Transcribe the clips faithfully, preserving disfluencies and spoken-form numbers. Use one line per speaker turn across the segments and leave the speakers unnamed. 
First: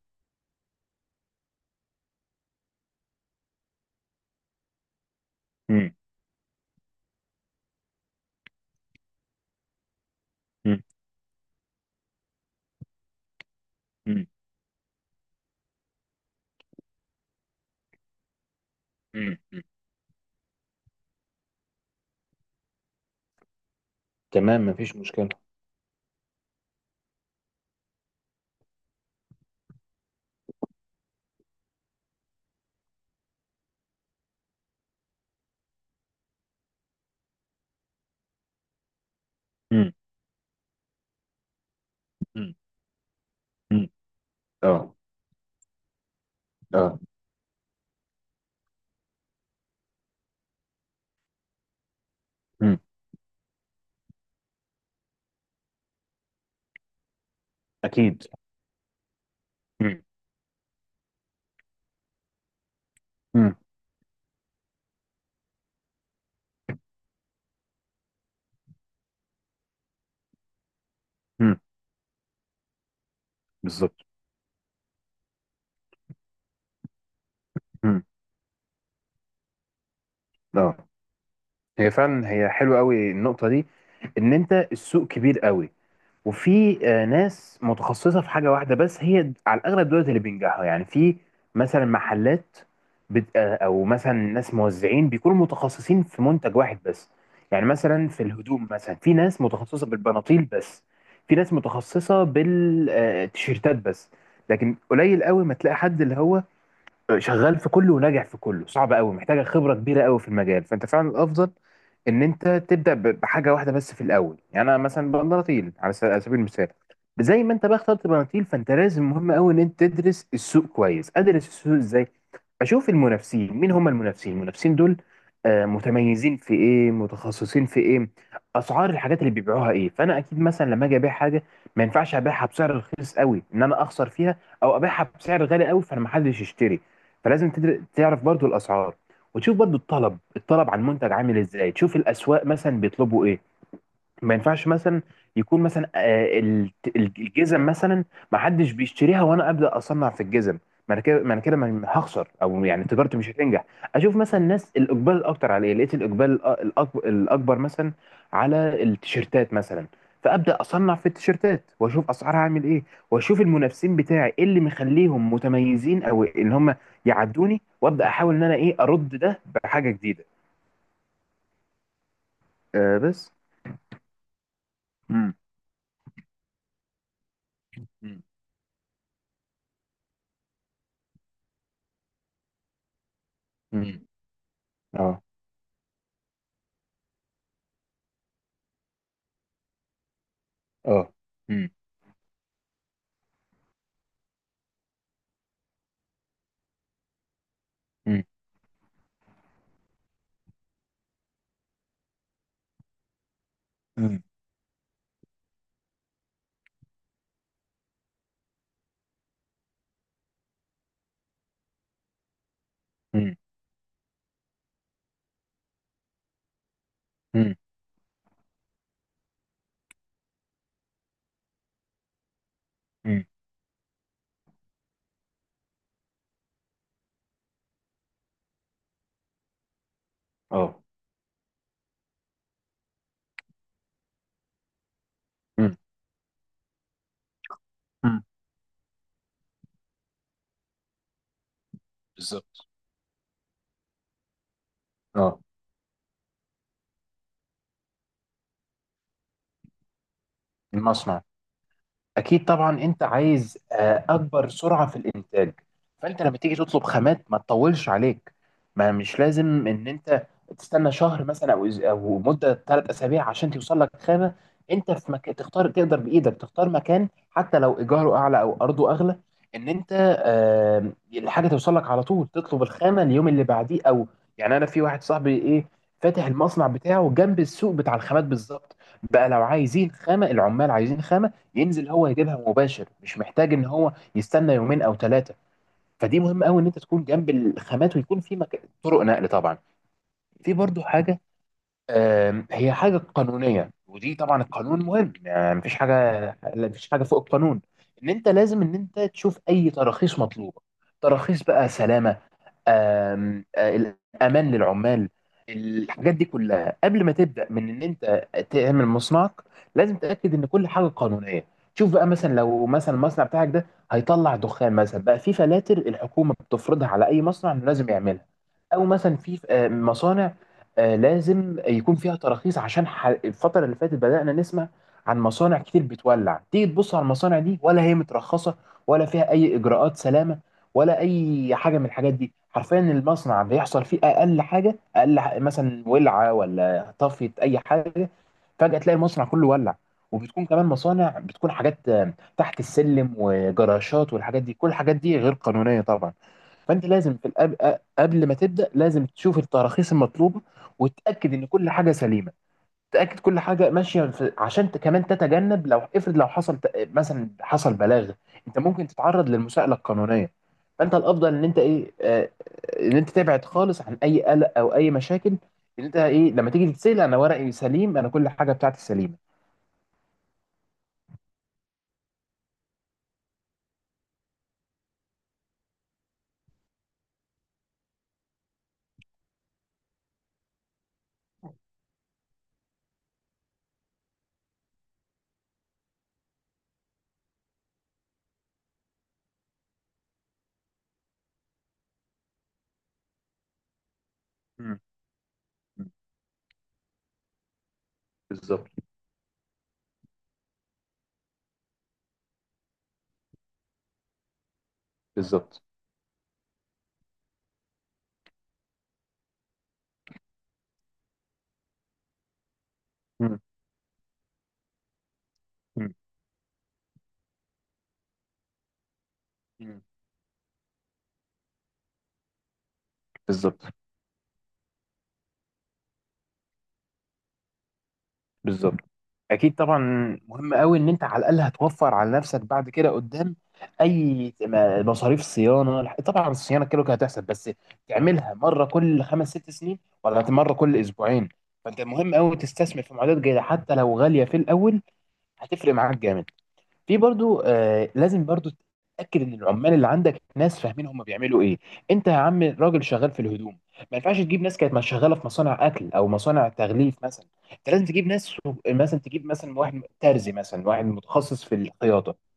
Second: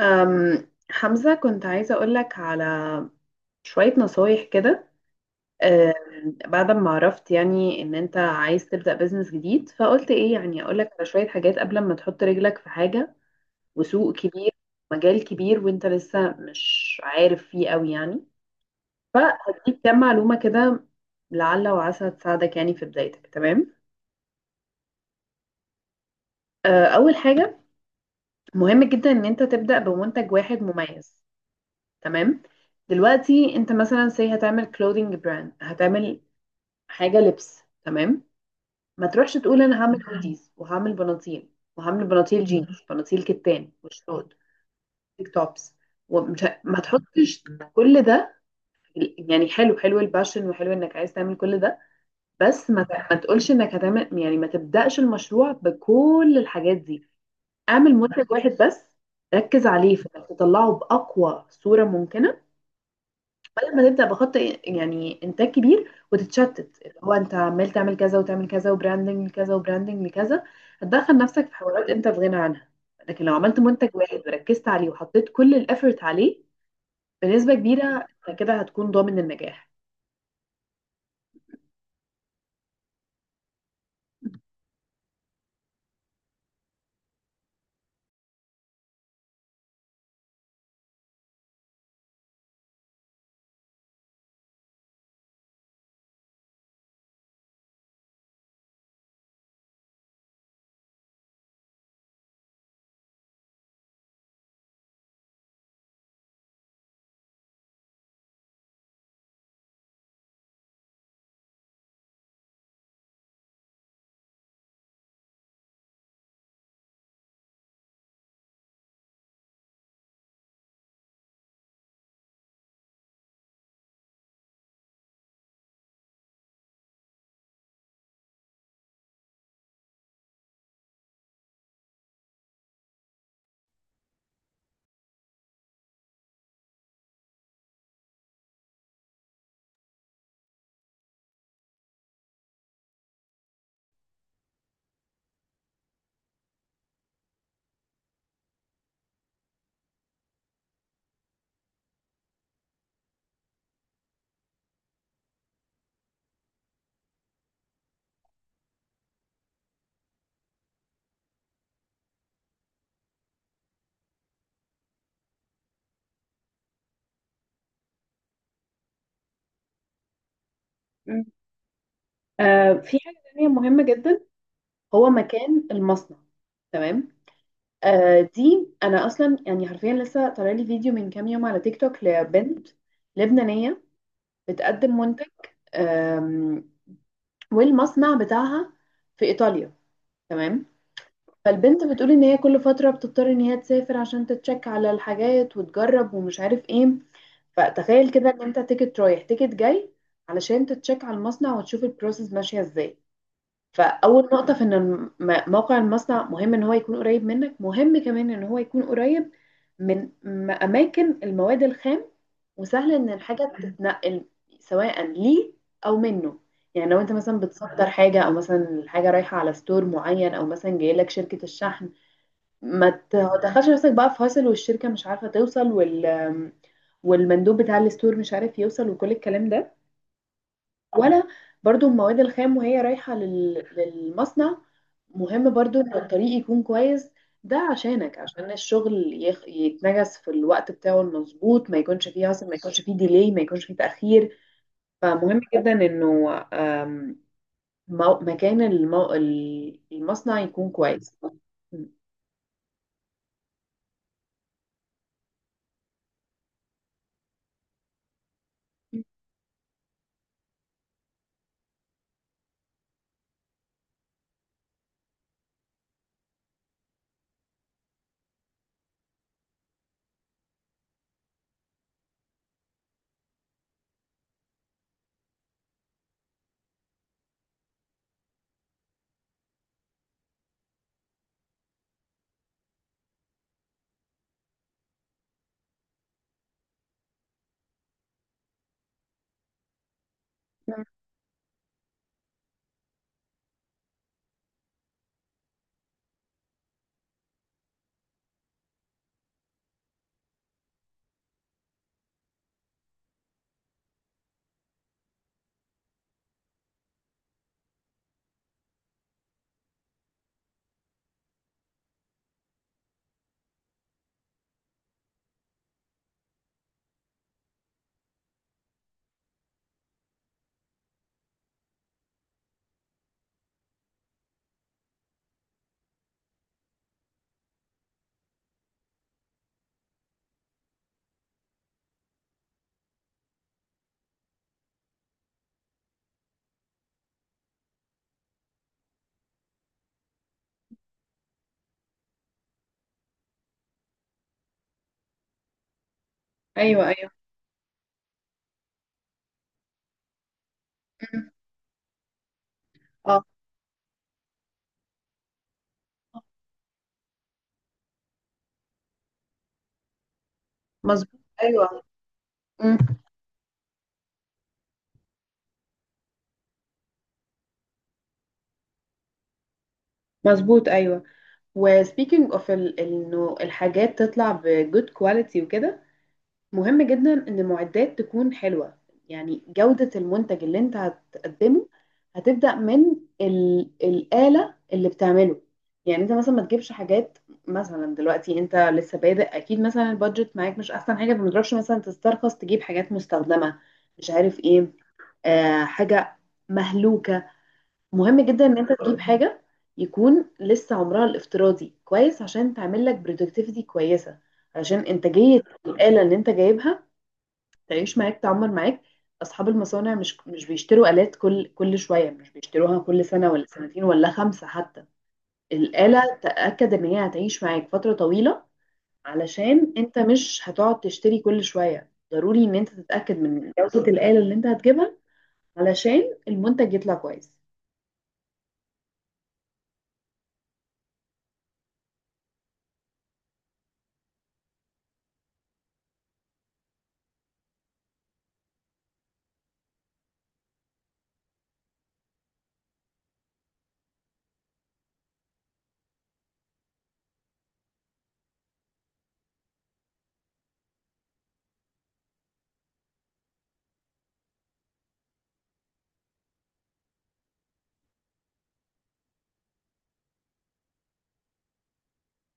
أم حمزة، كنت عايزة أقولك على شوية نصايح كده.
مم.
أم، بعد ما عرفت يعني إن أنت عايز تبدأ بيزنس جديد، فقلت إيه يعني
مم.
أقولك على شوية حاجات قبل ما تحط رجلك في حاجة وسوق
مم.
كبير، مجال كبير وأنت لسه مش عارف فيه أوي يعني،
مم. مم.
فهديك كام معلومة كده لعل وعسى تساعدك يعني في بدايتك. تمام.
تمام، مفيش مشكلة.
أه، أول حاجة مهم جدا إن أنت تبدأ بمنتج واحد مميز. تمام. دلوقتي انت مثلا سي هتعمل كلودينج براند، هتعمل حاجه لبس. تمام. ما تروحش تقول انا
مم.
هعمل هوديز وهعمل بناطيل وهعمل بناطيل
مم.
جينز، بناطيل كتان
مم.
وشورت،
اه،
تيك توبس. ومش ه- ما
اه.
تحطش كل ده. في- يعني حلو حلو الباشن وحلو انك عايز تعمل كل ده، بس
مم.
ما ت- ما تقولش انك هتعمل، يعني ما تبدأش المشروع بكل الحاجات دي. اعمل
اكيد.
منتج واحد بس، ركز عليه
مم.
في انك تطلعه باقوى صورة ممكنة،
مم.
بدل ما تبدا بخط يعني انتاج كبير وتتشتت، اللي هو انت عمال تعمل كذا وتعمل كذا وبراندنج لكذا وبراندنج لكذا. هتدخل نفسك في
مم.
حوارات انت في غنى عنها. لكن لو عملت منتج
بالظبط.
واحد وركزت عليه وحطيت كل الافورت عليه، بنسبه
مم.
كبيره انت كده هتكون ضامن النجاح.
اه. هي فعلا هي حلوة قوي النقطة دي، ان انت السوق كبير قوي، وفي آه، ناس متخصصة في حاجة واحدة بس، هي على الأغلب دولت اللي بينجحوا، يعني في مثلا محلات بت... آه، أو مثلا ناس موزعين بيكونوا متخصصين في منتج واحد بس. يعني مثلا في الهدوم، مثلا في ناس متخصصة بالبناطيل بس، في ناس متخصصة بالتيشيرتات بس، لكن قليل قوي ما تلاقي حد اللي هو شغال في كله وناجح في كله. صعب قوي، محتاجه خبره كبيره قوي في المجال. فانت فعلا الافضل ان انت تبدا ب- بحاجه واحده بس في الاول. يعني انا مثلا بنطيل على س- على سبيل المثال، زي ما انت بقى اخترت بناطيل، فانت لازم، مهم قوي، ان انت تدرس السوق كويس. ادرس السوق ازاي؟ اشوف المنافسين، مين هم المنافسين المنافسين دول، آه، متميزين في ايه، متخصصين في ايه، اسعار الحاجات اللي بيبيعوها ايه. فانا اكيد مثلا لما اجي ابيع حاجه، ما ينفعش ابيعها بسعر رخيص قوي ان انا اخسر فيها، او ابيعها بسعر غالي قوي فانا ما حدش يشتري. فلازم تدر- تعرف برضو الاسعار، وتشوف برضو الطلب الطلب على المنتج عامل ازاي. تشوف الاسواق مثلا بيطلبوا ايه. ما ينفعش مثلا يكون مثلا آه، ال- ال- الجزم مثلا ما حدش بيشتريها وانا ابدا اصنع في الجزم. ما انا كده ما انا كده ما- هخسر، او يعني تجارتي مش هتنجح. اشوف مثلا الناس الاقبال الاكتر على ايه. لقيت الاقبال الأ- الأكب- الاكبر مثلا على التيشيرتات مثلا، فابدا اصنع في التيشيرتات واشوف اسعارها عامل ايه، واشوف المنافسين بتاعي ايه اللي مخليهم متميزين، او ان هم يعدوني، وابدا احاول ان انا ايه ارد ده بحاجه جديده.
مم. آه في
أه،
حاجه
بس.
تانيه مهمه جدا، هو
مم.
مكان المصنع. تمام. آه
مم.
دي انا اصلا يعني حرفيا لسه طالع لي فيديو من كام يوم على تيك توك لبنت لبنانيه
مم.
بتقدم
اه،
منتج والمصنع بتاعها في إيطاليا. تمام.
اه. مم.
فالبنت بتقول إن هي كل فترة بتضطر إن هي تسافر عشان تتشك على الحاجات وتجرب ومش عارف إيه. فتخيل
مم.
كده إن أنت تيكت رايح تيكت جاي علشان تتشك على المصنع وتشوف البروسيس ماشية إزاي.
مم.
فأول نقطة في إن الم- م- موقع المصنع مهم إن هو يكون قريب منك، مهم كمان إن هو يكون قريب من م- أماكن المواد الخام وسهل ان
مم.
الحاجه تتنقل سواء ليه او منه. يعني لو انت مثلا
مم.
بتصدر حاجه، او مثلا الحاجه رايحه على ستور معين، او مثلا جاي لك شركه الشحن، ما
مم.
تدخلش نفسك بقى في هاسل والشركه مش عارفه توصل وال والمندوب بتاع الستور مش عارف يوصل وكل الكلام ده
اه.
ولا. برضو المواد الخام وهي رايحة لل... للمصنع، مهم
مم.
برضو ان الطريق يكون كويس. ده عشانك،
مم.
عشان الشغل يخ... يتنجز في الوقت بتاعه المظبوط، ما يكونش فيه عصر، ما
بالظبط.
يكونش فيه ديلي، ما يكونش فيه تأخير.
اه.
فمهم جدا انه آم، مو... مكان المو... المصنع يكون كويس.
المصنع.
م.
اكيد طبعا. انت عايز آه، اكبر سرعه في الانتاج، فانت لما تيجي تطلب خامات ما تطولش عليك. ما مش لازم ان انت تستنى شهر مثلا، او أز- او مده ثلاث اسابيع عشان توصل لك خامه. انت في مكان تختار، تقدر بايدك تختار مكان حتى لو ايجاره اعلى او ارضه اغلى، ان انت آه، الحاجه توصل لك على طول. تطلب الخامه اليوم اللي بعديه او، يعني انا في واحد صاحبي ايه فاتح المصنع بتاعه جنب السوق بتاع الخامات بالظبط. بقى لو عايزين خامه، العمال عايزين خامه، ينزل هو يجيبها مباشر، مش محتاج ان هو يستنى يومين او ثلاثه. فدي مهم قوي ان انت تكون جنب الخامات، ويكون في مك... طرق نقل طبعا. في برضو حاجه، آم، هي حاجه قانونيه. ودي طبعا القانون مهم، يعني مفيش حاجه، لا مفيش حاجه فوق القانون. ان انت لازم ان انت تشوف اي تراخيص مطلوبه، تراخيص بقى سلامه، آم، آه، الامان للعمال. الحاجات دي كلها قبل ما تبدا، من ان انت تعمل مصنعك لازم تتاكد ان كل حاجه قانونيه. شوف بقى مثلا لو مثلا المصنع بتاعك ده هيطلع دخان مثلا، بقى في فلاتر الحكومه بتفرضها على اي مصنع انه لازم يعملها. او مثلا في آه، مصانع آه، لازم يكون فيها تراخيص، عشان ح- الفتره اللي فاتت بدانا نسمع عن مصانع كتير بتولع. تيجي تبص على المصانع دي، ولا هي مترخصه، ولا فيها اي اجراءات سلامه، ولا اي حاجه من الحاجات دي. حرفيا المصنع بيحصل فيه اقل حاجه، اقل ح- مثلا ولعه ولا طفت اي حاجه، فجاه تلاقي المصنع كله ولع. وبتكون كمان مصانع بتكون حاجات آه، تحت السلم وجراشات والحاجات دي، كل الحاجات دي غير قانونيه طبعا. فانت
ايوه ايوه.
لازم في الأب... قبل ما تبدا لازم تشوف التراخيص المطلوبه
م.
وتتاكد ان كل حاجه سليمه. تاكد
اه.
كل حاجه ماشيه في... عشان ت- كمان تتجنب لو افرض لو حصل ت- مثلا حصل بلاغ، انت ممكن تتعرض للمساءله القانونيه. فانت
مظبوط
الافضل ان انت
ايوه.
ايه، آه،
م.
ان انت تبعد خالص عن اي قلق او اي مشاكل، ان انت ايه لما تيجي تتسال انا ورقي سليم، انا كل حاجه بتاعتي سليمه.
مظبوط ايوه. وسبيكينج اوف انه الحاجات تطلع بجود كواليتي وكده، مهم جدا ان المعدات تكون حلوة. يعني جودة المنتج اللي انت هتقدمه هتبدأ من ال... الآلة اللي بتعمله. يعني انت مثلا ما تجيبش حاجات، مثلا دلوقتي انت لسه بادئ اكيد مثلا البادجت معاك مش احسن حاجة، فما تروحش مثلا تسترخص تجيب حاجات مستخدمة، مش عارف ايه،
مم.
آه
مم.
حاجة مهلوكة. مهم جدا ان
بالظبط.
انت تجيب حاجة يكون لسه عمرها الافتراضي كويس عشان تعمل لك برودكتيفيتي كويسة، عشان انتاجية
بالظبط.
الآلة اللي انت جايبها تعيش معاك، تعمر معاك. اصحاب المصانع مش مش بيشتروا آلات كل كل شويه، مش بيشتروها كل سنه
مم.
ولا سنتين ولا خمسه حتى.
مم.
الآلة تأكد ان هي هتعيش معاك فتره طويله. علشان
مم.
انت مش هتقعد تشتري كل شويه، ضروري ان انت تتأكد من
بالظبط.
جودة الآلة اللي انت هتجيبها علشان المنتج يطلع كويس.
بالظبط. اكيد طبعا. مهم قوي ان انت على الاقل هتوفر على نفسك بعد كده قدام اي ما- مصاريف صيانه. طبعا الصيانه كده كده هتحصل، بس تعملها مره كل خمس ست سنين، ولا مره كل اسبوعين؟ فانت مهم قوي تستثمر في معدات جيده حتى لو غاليه في الاول، هتفرق معاك جامد. في برضو آه لازم برضو تتاكد ان العمال اللي عندك ناس فاهمين هم بيعملوا ايه. انت يا عم راجل شغال في الهدوم، ما ينفعش تجيب ناس كانت شغاله في مصانع اكل او مصانع تغليف مثلا. انت لازم تجيب ناس، مثلا تجيب مثلا واحد ترزي، مثلا واحد متخصص في الخياطه،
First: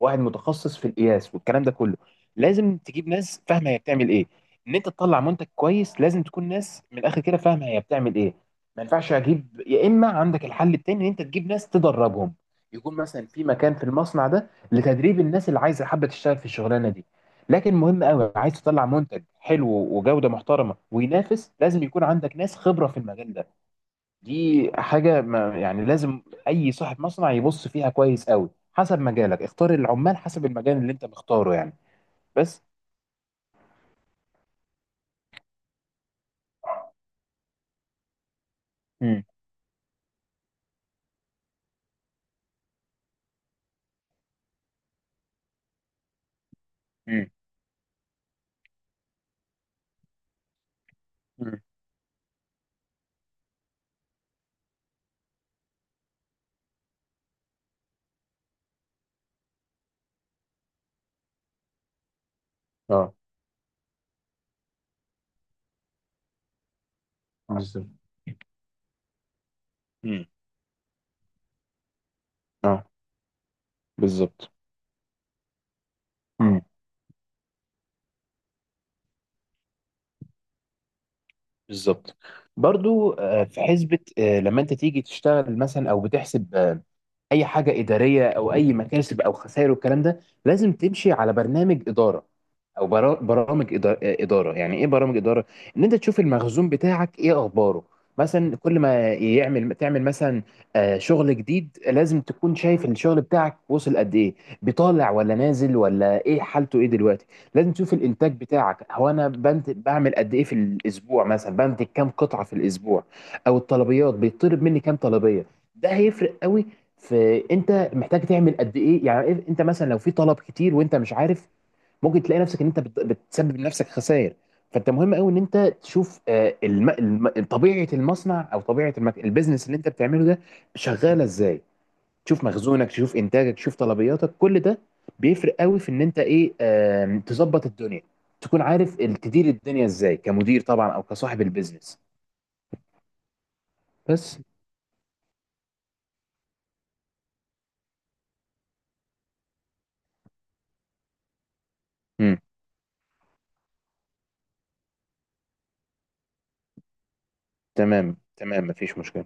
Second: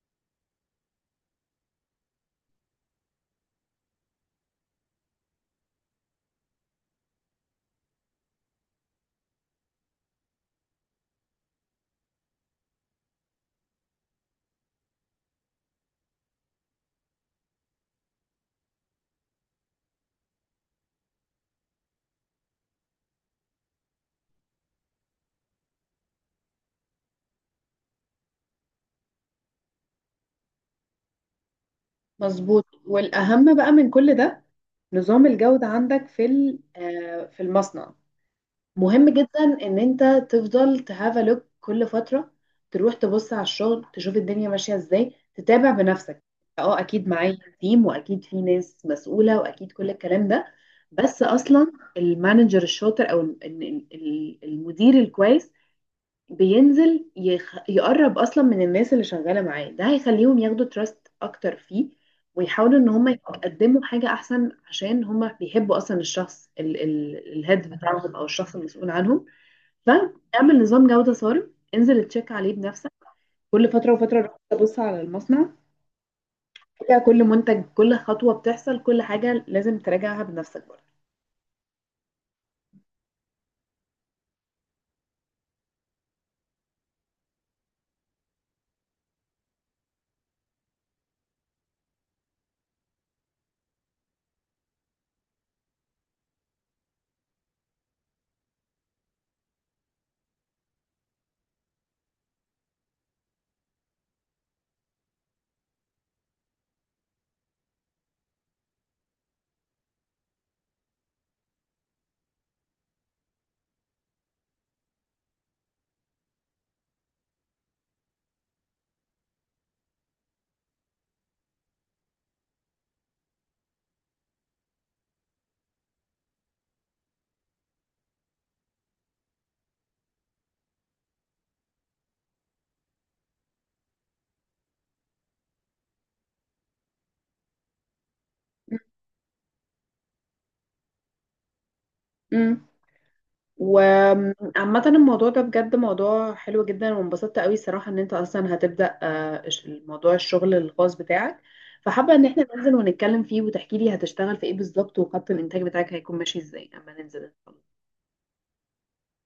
واحد متخصص في القياس والكلام ده كله. لازم تجيب ناس فاهمه هي بتعمل ايه. ان انت تطلع منتج كويس لازم تكون ناس من الاخر كده فاهمه هي بتعمل ايه. ما ينفعش اجيب، يا اما عندك الحل التاني ان انت تجيب ناس تدربهم، يكون مثلا في مكان في المصنع ده لتدريب الناس اللي عايزه حابه تشتغل في الشغلانه دي. لكن مهم قوي، عايز تطلع منتج حلو وجوده محترمه وينافس، لازم يكون عندك ناس خبره في المجال ده. دي حاجة ما يعني لازم أي صاحب مصنع يبص فيها كويس قوي. حسب مجالك اختار العمال، حسب المجال اللي أنت مختاره يعني. بس.
مظبوط. والأهم بقى من كل ده نظام الجودة عندك في ال- آه، في المصنع. مهم
مم.
جدا ان انت تفضل تهاف لوك كل فتره، تروح تبص على الشغل تشوف الدنيا ماشيه ازاي، تتابع بنفسك. اه اكيد
مم.
معايا تيم واكيد في ناس مسؤوله واكيد كل الكلام ده، بس
مم.
اصلا المانجر الشاطر او ال- ال- ال- المدير الكويس بينزل يخ... يقرب اصلا من الناس اللي شغاله معاه. ده هيخليهم ياخدوا تراست اكتر فيه ويحاولوا ان هم
اه.
يقدموا حاجه احسن عشان هم بيحبوا اصلا الشخص ال... ال... الهيد
بالظبط.
بتاعهم او الشخص المسؤول عنهم.
مم.
فاعمل نظام جوده صارم، انزل تشيك عليه
اه.
بنفسك كل فتره وفتره، روح
بالظبط.
تبص على المصنع،
مم.
تراجع كل منتج كل خطوه بتحصل، كل حاجه لازم تراجعها بنفسك.
بالظبط. برضو آه، في حسبة، آه، لما أنت تيجي تشتغل مثلا أو بتحسب آه، اي حاجه اداريه او اي مكاسب او خسائر والكلام ده، لازم تمشي على برنامج اداره، او برا- برامج إدا- اداره. يعني ايه برامج اداره؟ ان انت تشوف المخزون بتاعك ايه اخباره. مثلا كل ما يعمل تعمل مثلا آه، شغل جديد، لازم تكون شايف الشغل بتاعك وصل قد ايه، بيطالع ولا نازل، ولا ايه حالته ايه دلوقتي. لازم تشوف الانتاج بتاعك هو، انا بنت بعمل قد ايه في الاسبوع، مثلا بنتج كام قطعه في الاسبوع، او الطلبيات بيطلب مني كام طلبيه. ده هيفرق قوي. فانت محتاج تعمل قد ايه، يعني إيه- انت مثلا لو في طلب كتير وانت مش عارف ممكن تلاقي نفسك ان انت بت- بتسبب لنفسك خسائر. فانت مهم قوي ان انت تشوف آه، الم... الم... طبيعه المصنع، او طبيعه المك... البيزنس اللي انت بتعمله ده شغاله ازاي. تشوف مخزونك، تشوف انتاجك، تشوف طلبياتك، كل ده بيفرق قوي في ان انت ايه، آم، تظبط الدنيا، تكون عارف ال- تدير الدنيا ازاي كمدير طبعا، او كصاحب البيزنس.
برضه
بس.
وعامة الموضوع ده بجد موضوع حلو جدا وانبسطت قوي صراحة ان انت اصلا هتبدأ آه، إش- موضوع الشغل الخاص بتاعك. فحابة ان
مم.
احنا ننزل ونتكلم فيه وتحكي لي هتشتغل في ايه بالظبط وخط الانتاج بتاعك هيكون ماشي ازاي اما ننزل.
تمام، تمام، مفيش مشكله.